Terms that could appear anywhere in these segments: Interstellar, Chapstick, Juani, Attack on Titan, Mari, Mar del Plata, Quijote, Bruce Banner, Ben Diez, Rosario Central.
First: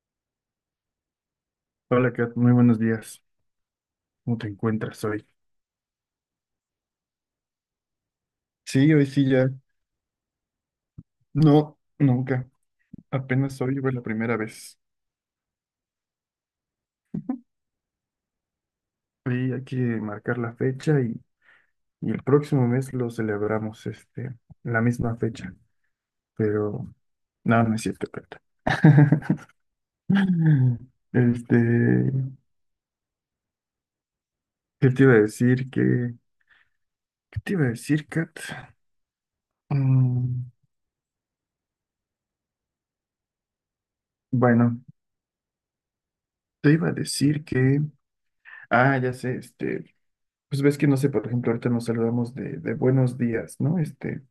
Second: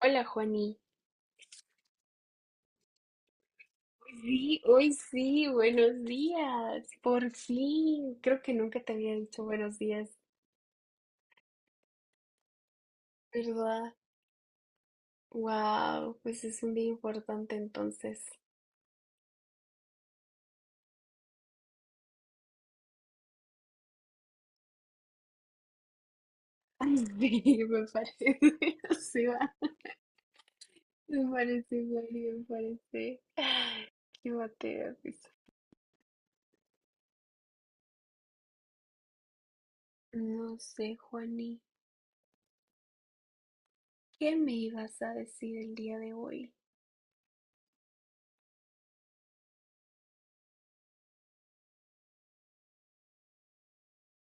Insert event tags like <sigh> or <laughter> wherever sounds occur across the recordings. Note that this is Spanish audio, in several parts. Hola, Juani. Hola Kat, muy buenos días. Hoy ¿Cómo te Sí, hoy encuentras hoy? sí, buenos días, por fin. Creo que nunca Sí, te hoy había sí dicho ya. buenos días, No, nunca. Apenas hoy fue ¿verdad? la primera vez. Wow, pues es un día importante entonces. Hoy hay que marcar la fecha y el próximo mes lo celebramos, la misma fecha. Pero Ay, sí, no, <laughs> no es me cierto, Kat. parece, <laughs> sí va. <laughs> Me Este, parece, Juani, me parece. Qué ¿qué batida, te iba a risa. decir? ¿Qué te iba a decir, Kat? Mm, No sé, Juani, ¿qué me bueno, ibas a decir el día de hoy? te iba a decir que, ah, ya sé. Pues ves que no sé, por ejemplo, ahorita nos saludamos de, buenos días, ¿no? Este,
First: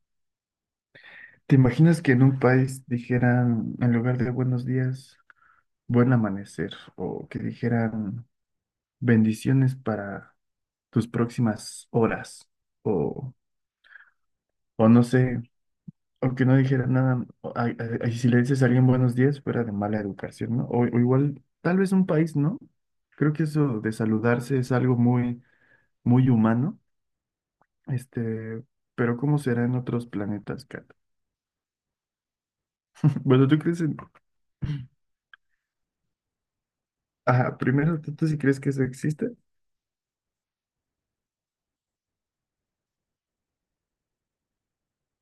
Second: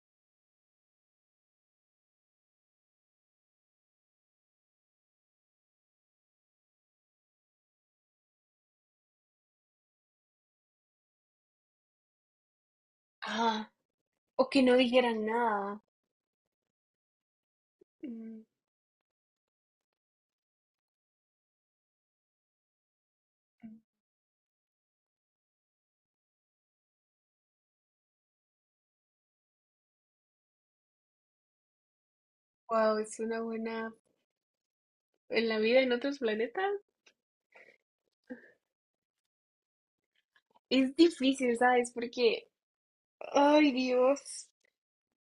¿te imaginas que en un país dijeran, en lugar de buenos días, buen amanecer, o que dijeran bendiciones para tus próximas horas, o, Ah, o que no o no dijera sé, nada. o que no dijeran nada, o y si le dices a alguien buenos días, fuera de mala educación, ¿no? O igual, tal vez un país, ¿no? Creo que eso de saludarse es algo muy, muy humano, este, pero ¿cómo será en otros planetas, Kat? Wow, es una Bueno, ¿tú crees buena... en... ¿En la vida en otros planetas? Ajá, primero, ¿tú sí crees que eso existe? Es difícil, ¿sabes? Porque, ay Dios,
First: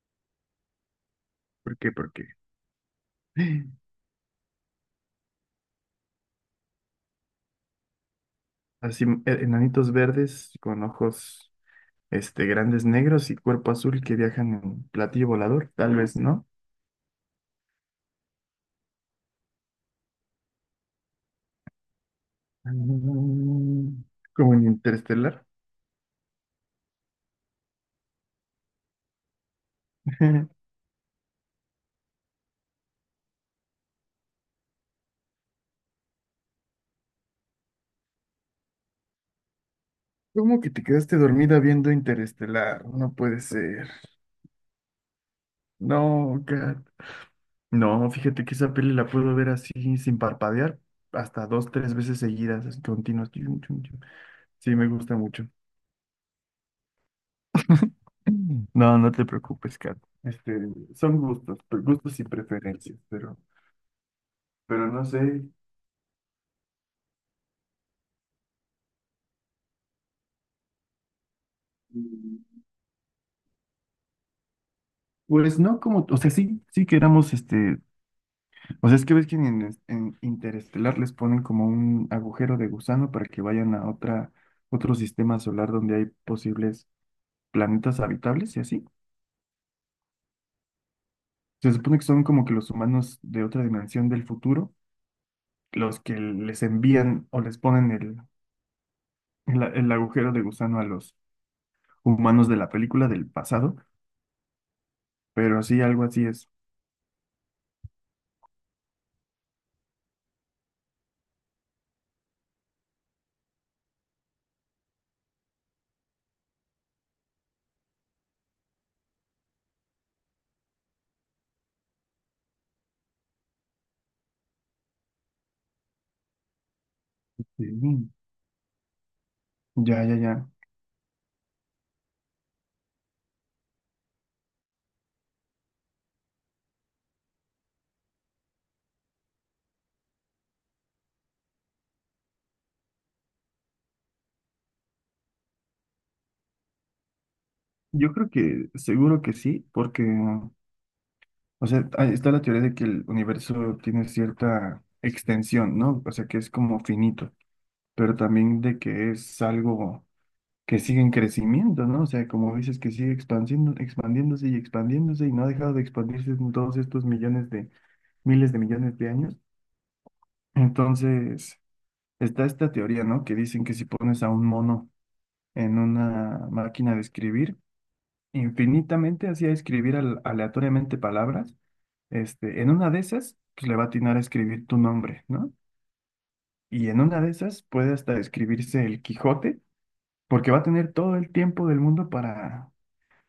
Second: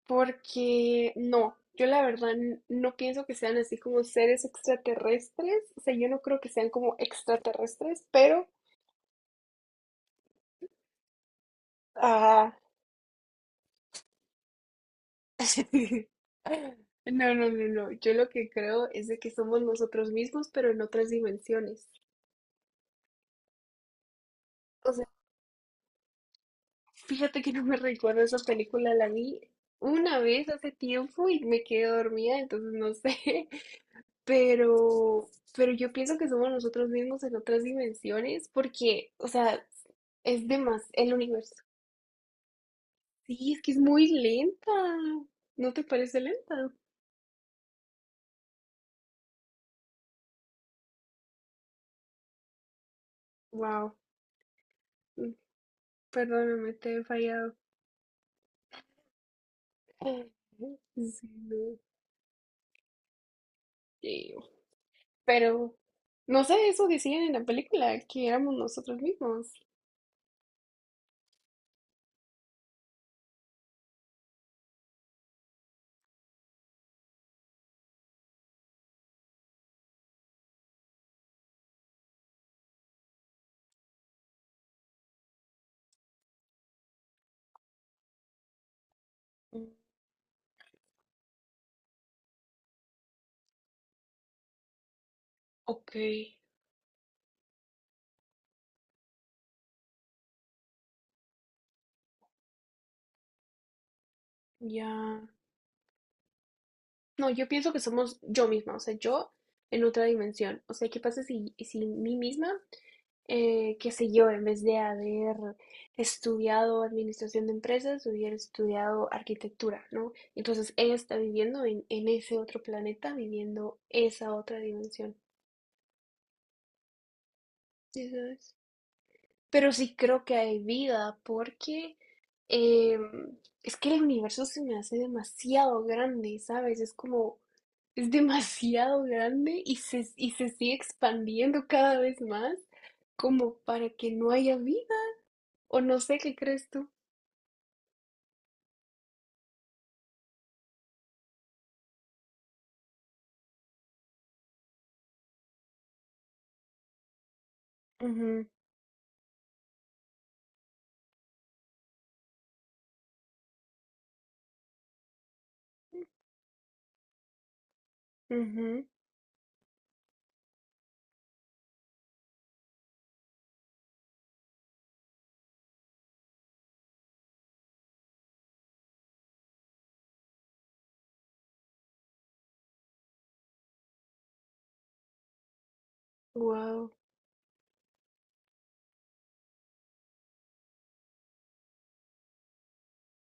porque no, ¿Por yo qué? la Porque verdad no pienso que sean así <gasps> como seres extraterrestres, o sea, yo no creo que sean como extraterrestres, pero, así, enanitos verdes con ojos ah, grandes negros y cuerpo azul que viajan en platillo volador, <laughs> tal vez, ¿no? no, no, no, no, yo lo que creo es de que somos nosotros mismos, pero en otras dimensiones. Mm, Como en O sea, Interestelar. fíjate que no me recuerdo esa película, la vi una vez <laughs> hace tiempo y me quedé dormida, entonces no sé. Pero, pero yo pienso que somos nosotros mismos en otras dimensiones porque, o sea, es de ¿Cómo que más te el quedaste universo. dormida viendo Interestelar? No puede Sí, es que es ser. muy lenta. ¿No te parece No, lenta? Kat. No, fíjate que esa peli la puedo ver así, sin parpadear, hasta dos, tres veces seguidas, así, continuas. Chum, chum, Wow. chum. Sí, me gusta mucho. Perdóname, te he fallado. No, no te preocupes, Kat. Ay, no. Son Sí, gustos, no, gustos y preferencias, pero, eh, pero no sé. pero, no sé, eso decían en la película, que éramos nosotros mismos. mm, Pues no como, o sea, sí, sí que éramos, o sea, es que ves que en Interestelar les ponen como un agujero de gusano para que vayan a otra, otro sistema solar donde hay posibles planetas habitables y así. Mm. Se supone que son como que los humanos de otra dimensión del futuro, Ok, los que les envían o les ponen el agujero de gusano humanos de la película del pasado, ya. pero sí, algo así es. No, yo pienso que somos yo misma, o sea, yo en otra dimensión. O sea, ¿qué pasa si mí misma qué sé yo, en vez de haber estudiado administración de empresas, hubiera estudiado arquitectura, ¿no? Entonces ella está viviendo en ese otro planeta, viviendo esa otra dimensión, Mm, ¿sí sabes? Pero sí Ya, ya, creo que ya. hay vida porque es que el universo se me hace demasiado grande, ¿sabes? Es como, es demasiado grande y se sigue expandiendo cada vez más como para que no haya vida. O no sé qué crees tú. Yo creo que seguro que sí, porque, o sea, ahí está la teoría de que el universo tiene cierta extensión, ¿no? O sea, que es como finito, pero Ujú, también de que es algo que sigue en crecimiento, ¿no? O sea, como dices, que sigue expandiendo, expandiéndose y expandiéndose y no ha dejado de expandirse en todos estos millones de, miles de ujú. millones de años. Entonces, está esta teoría, ¿no? Que dicen que si pones a un mono en una máquina de escribir infinitamente, hacía escribir aleatoriamente palabras. En una de esas, pues le va a atinar a escribir tu nombre, ¿no? Y Wow, en una de esas puede hasta escribirse el Quijote, porque va a tener todo el tiempo del mundo para...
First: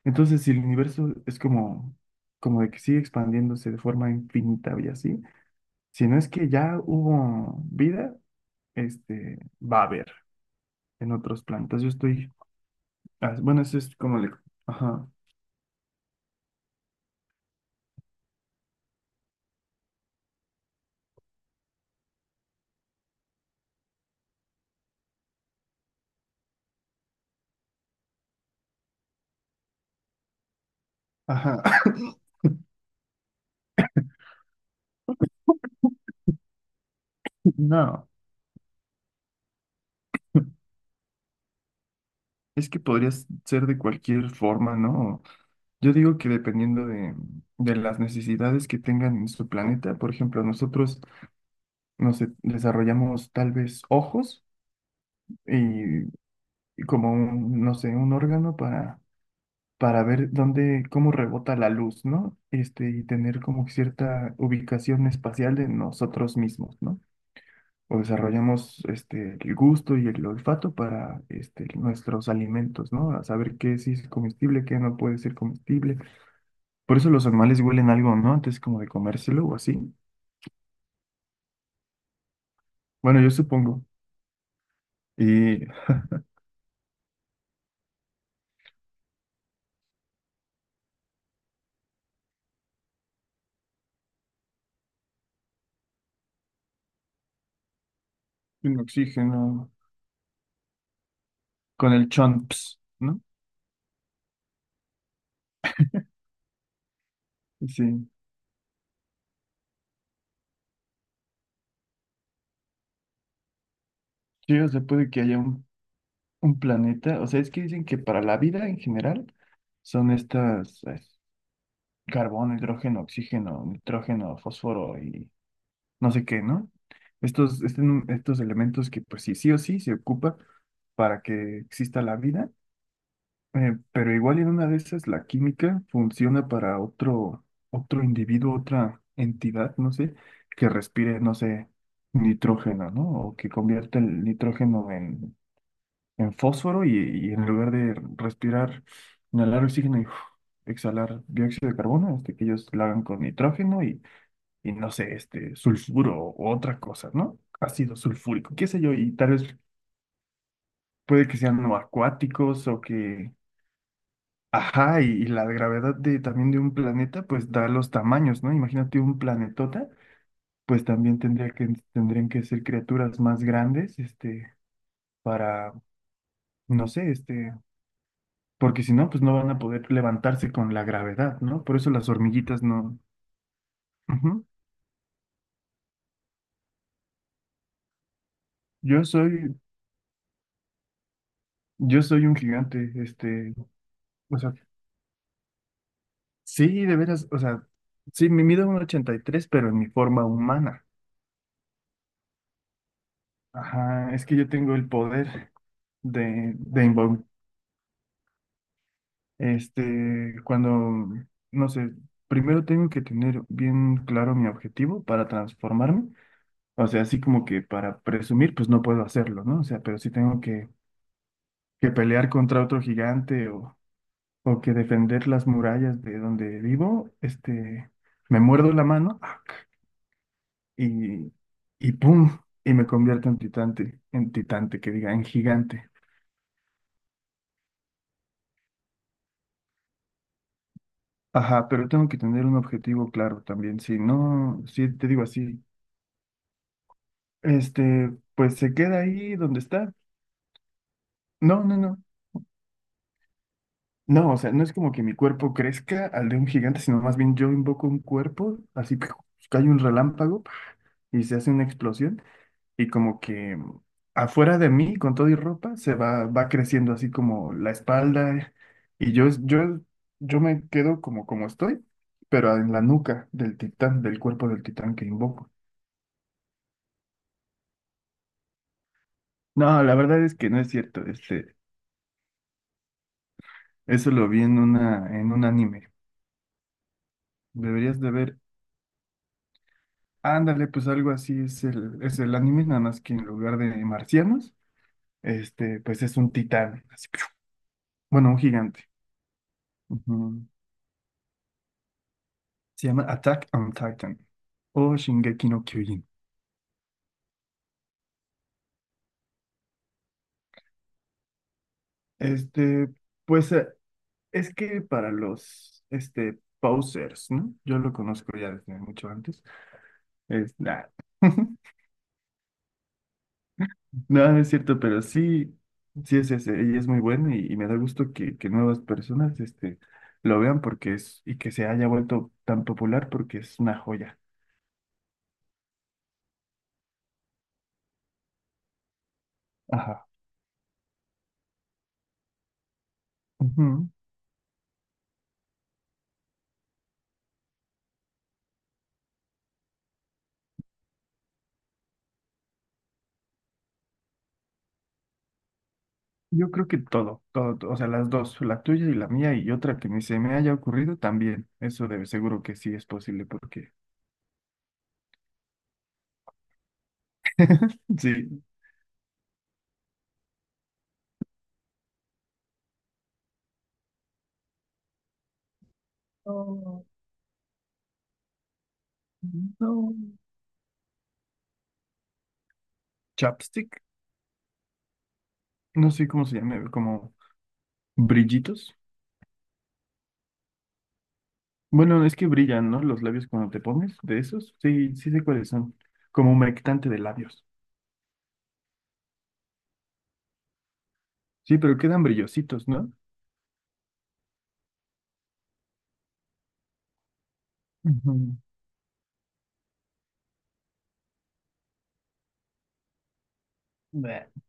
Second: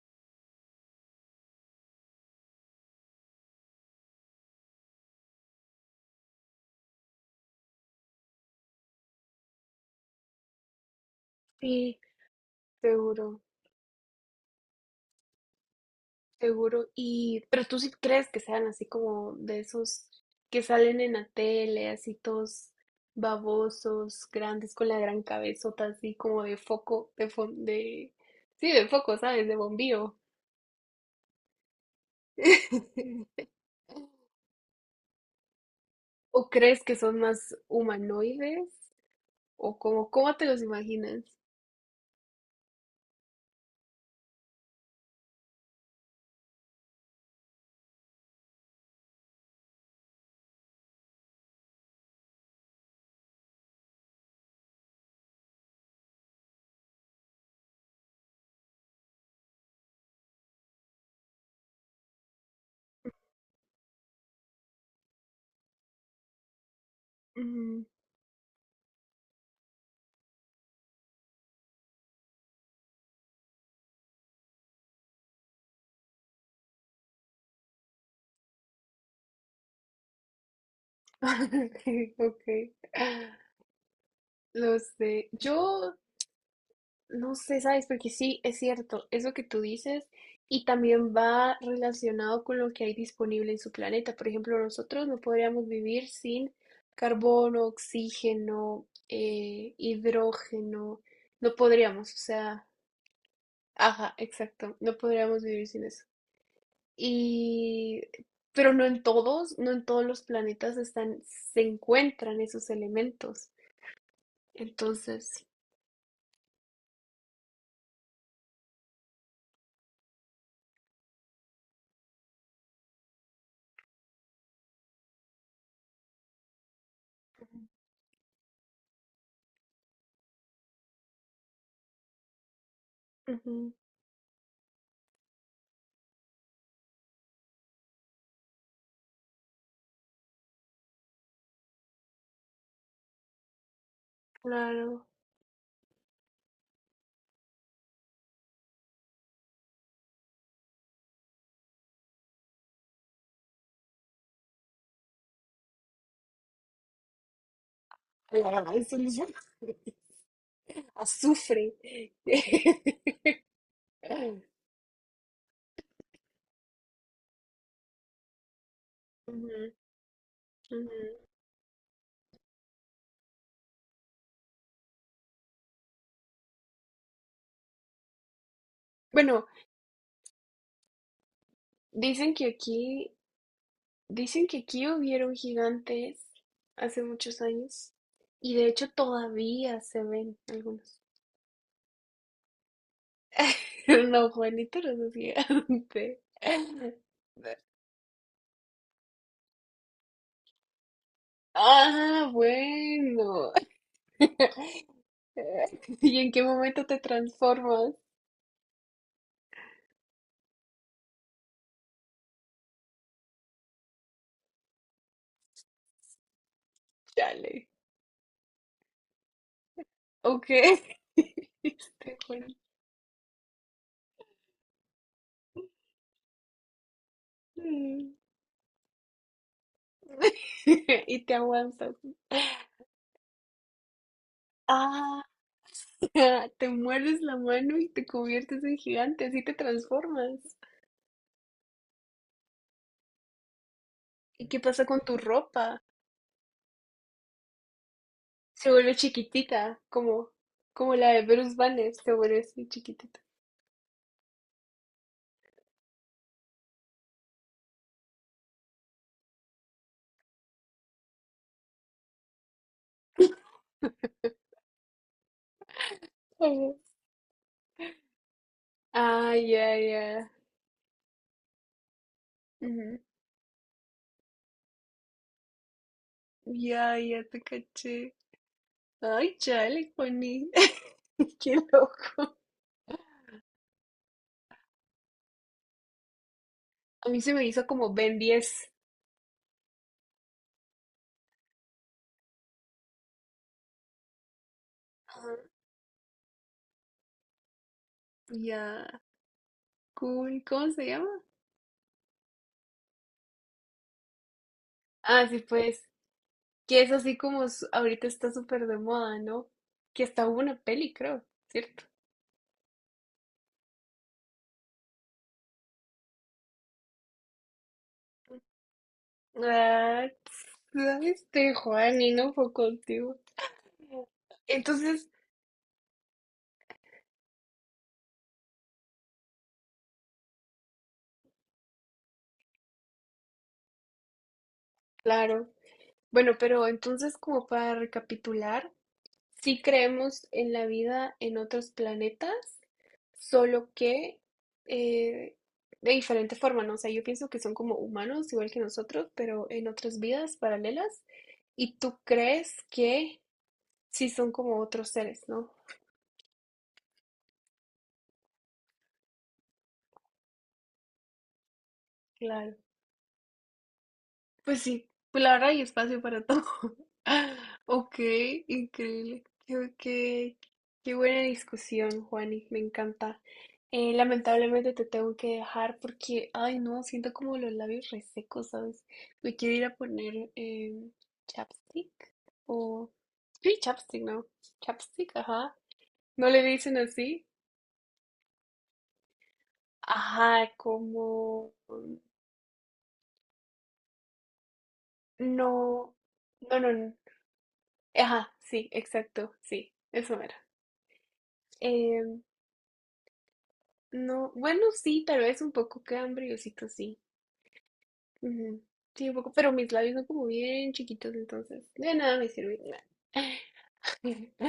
Entonces, si el universo es como de que sigue expandiéndose de forma infinita y así, si no es que ya hubo vida, va a haber en otros planetas. Yo sí, estoy... ah, seguro, bueno, eso es como le... Ajá, seguro. Y, pero tú sí crees que sean así como de esos que salen en la tele, así todos babosos, grandes, con la gran cabezota, así como de foco, sí, de foco, ¿sabes? De bombillo. ajá. <coughs> <laughs> ¿O crees que son más No, humanoides? ¿O cómo te los imaginas? es que podrías ser de cualquier forma, ¿no? Yo digo que dependiendo de, las necesidades que tengan en su planeta, por ejemplo, nosotros nos desarrollamos tal vez ojos y, y, como un, no sé, un órgano para ver dónde, cómo rebota la luz, ¿no? Y tener como cierta ubicación espacial de nosotros mismos, ¿no? Ujú. O desarrollamos el gusto y el olfato para nuestros alimentos, ¿no? A saber qué sí es comestible, qué no puede ser comestible. Por eso los animales huelen algo, ¿no? Antes como de comérselo o así. <laughs> Ok, Bueno, yo supongo. no sé. Y Yo No sé, ¿sabes? Porque sí, es cierto, eso que tú dices, y también va relacionado con lo que hay disponible en su planeta. Por ejemplo, nosotros no podríamos vivir sin carbono, sin oxígeno, oxígeno, hidrógeno, no con el podríamos, o sea, chomps, ¿no? ajá, exacto, no podríamos vivir sin eso. Y, Sí. pero no en todos, no en todos los planetas están, se encuentran esos elementos. Sí, o sea, puede que haya Entonces, un, planeta. O sea, es que dicen que para la vida en general son estas carbón, hidrógeno, oxígeno, nitrógeno, fósforo y no sé qué, ¿no? Estos, este- estos elementos que pues sí, sí o sí se ocupa para que exista la vida, ujú, pero igual en una de esas la química funciona para otro, individuo, otra entidad, no sé, que respire, no sé, nitrógeno, ¿no? O que convierta el nitrógeno claro. en, fósforo y en lugar de respirar, inhalar oxígeno y uf, exhalar dióxido de carbono, que ellos lo hagan con nitrógeno y no sé, sulfuro o otra cosa, ¿no? Ácido sulfúrico, qué Claro, sé yo, eso y es tal vez puede que sean Azufre. no acuáticos o <laughs> que, ajá, y la gravedad de, también de un planeta, pues da los tamaños, ¿no? Imagínate un Ujú, planetota, pues ujú. también tendría que, tendrían que ser criaturas más grandes, para, no sé, porque si no, pues no Bueno, van a poder levantarse con la gravedad, ¿no? Por eso las dicen que hormiguitas no. aquí, Ujú. dicen que aquí hubieron gigantes hace muchos años y de hecho Yo soy, todavía se ven algunos. yo soy un gigante, <laughs> No, o sea, Juanito no es gigante. sí, de veras, o sea, sí, me mido 1,83, pero en mi forma humana. Ah, bueno. Ajá, es que yo tengo el poder <laughs> ¿Y en qué de momento te invol- transformas? Este, cuando, no sé, primero tengo que tener bien claro mi objetivo para transformarme. O sea, así como que Chale. para presumir, pues no puedo hacerlo, ¿no? O sea, pero sí tengo Ok. que, <laughs> que Este pelear Juan. contra otro gigante o que defender las murallas de donde vivo. Este, <laughs> me muerdo la mano Y y, te y aguantas. ¡pum! Y me convierto en titante, que diga, Ah, en gigante. <laughs> te muerdes la mano y te conviertes en gigante, así te transformas. Ajá, pero tengo que tener un objetivo claro también. Si ¿Y qué no, pasa si con te tu digo así, ropa? Pues Se se vuelve queda ahí donde chiquitita, está. como, como la de Bruce No, no, Banner, no. se vuelve así chiquitita. No, o sea, no es como que mi cuerpo crezca al de un gigante, sino más bien yo invoco un cuerpo, así, ¡piu! Cae un relámpago y se hace una explosión y como que afuera de mí, con todo y ropa, va Ujú. creciendo así como la espalda y yo, Ah, ya, yo, ya. yo me quedo como estoy, pero en la Ujú. nuca del titán, del cuerpo del titán que invoco. Ya, ya te caché. Ay, No, chale, la verdad es que Connie. no es cierto, <laughs> Qué loco. eso lo vi en una, en un anime. A mí se me hizo como Deberías de Ben ver, diez. ándale, pues algo así es es el anime, nada más que en lugar de marcianos, Ajá. Pues es un titán, así, <smacks lips> bueno, un gigante. Ya, cool. Ujú. ¿Cómo se llama? Se llama Attack on Titan o Ah, sí, Shingeki no pues. Kyojin. Que es así como ahorita está súper de moda, ¿no? Que hasta hubo una peli, creo, ¿cierto? Este, pues es que para los posers, ¿no? Yo lo conozco ya desde mucho antes. Ah, Nah. este <laughs> Juan y no fue contigo. No, no es cierto, pero Entonces, sí, sí es ese, y es muy bueno, y, me da gusto que nuevas personas lo vean porque es, y que se haya vuelto tan popular porque es una joya. claro. Bueno, pero entonces como para recapitular, sí Ajá. creemos en la vida en otros planetas, solo Ujú. que eh, de diferente forma, ¿no? O sea, yo pienso que son como humanos, igual que nosotros, pero en otras vidas paralelas. Y tú crees que sí son como otros seres, ¿no? Yo creo que todo, todo, todo, o sea, las dos, la tuya y la mía y otra que ni se me haya ocurrido también. Eso debe, seguro Claro, que sí es posible porque pues sí, pues la verdad hay espacio para todo. <laughs> Ok, sí. increíble. Qué, qué buena discusión, Juani, me encanta. Lamentablemente te tengo que dejar porque, ay no, No, siento como los labios resecos, ¿sabes? Me quiero ir a no. poner chapstick o... Sí, Chapstick, chapstick, ¿no? Chapstick, ajá. no sé cómo ¿No se le llama, dicen como así? brillitos. Ajá, como... Bueno, es que brillan, ¿no? Los labios cuando te pones de esos. Sí, sí sé cuáles son. No, Como no, no, humectante no. de labios. Ajá, sí, exacto, sí, eso era. Sí, pero Eh, quedan brillositos, ¿no? no, bueno, sí, tal vez un poco cambriosito, sí. Ujú. Ujú, sí, un poco, pero mis labios son como bien chiquitos, entonces de nada me sirve. Bleh. <laughs>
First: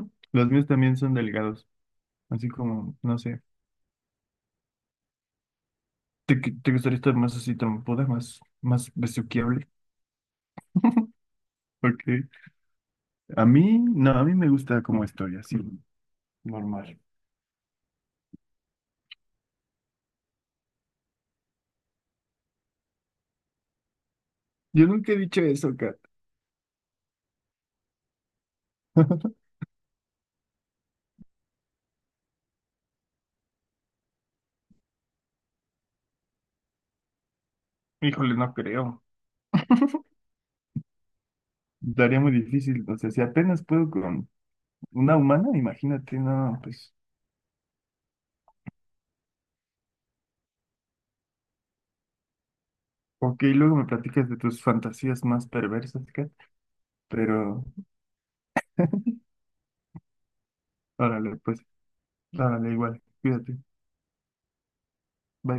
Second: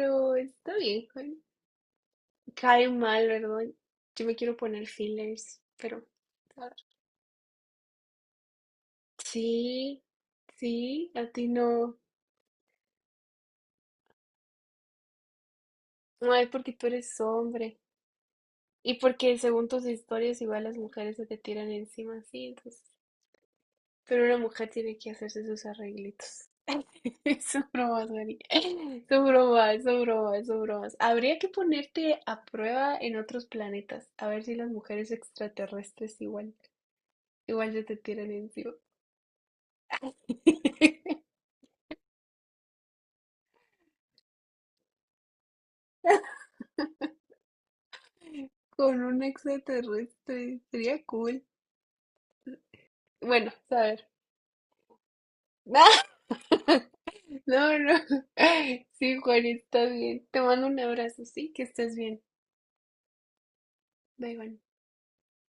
<laughs> Los míos está también bien, son bueno, delgados, así cae como, no mal, sé. ¿verdad? Yo me quiero poner fillers, pero ¿Te, qui- a te ver. gustaría estar más así trompuda, más, más besuqueable? Sí, sí, a ti no. Porque a mí, no, a mí me gusta como estoy, así, No es porque tú normal. eres hombre y porque según tus historias igual las mujeres se te tiran encima, sí, entonces pero una mujer Yo tiene que nunca he dicho hacerse sus eso, Kat. arreglitos. <laughs> Son bromas, Mari. <laughs> Son <laughs> bromas, son bromas, son bromas. Habría que ponerte a prueba en otros planetas. A ver si las mujeres extraterrestres igual, igual se te tiran Híjole, no encima. creo. <laughs> Daría muy difícil. O sea, si apenas puedo con una humana, imagínate, no, pues. Con un extraterrestre. Sería cool. Ok, Bueno, a luego me ver. platicas de tus fantasías más perversas, <laughs> Kat. Pero, No, no. Sí, Juan, estás bien. Te mando un abrazo, órale, sí, pues, que estés bien. órale, igual. Cuídate. Bye, Juan. Bye.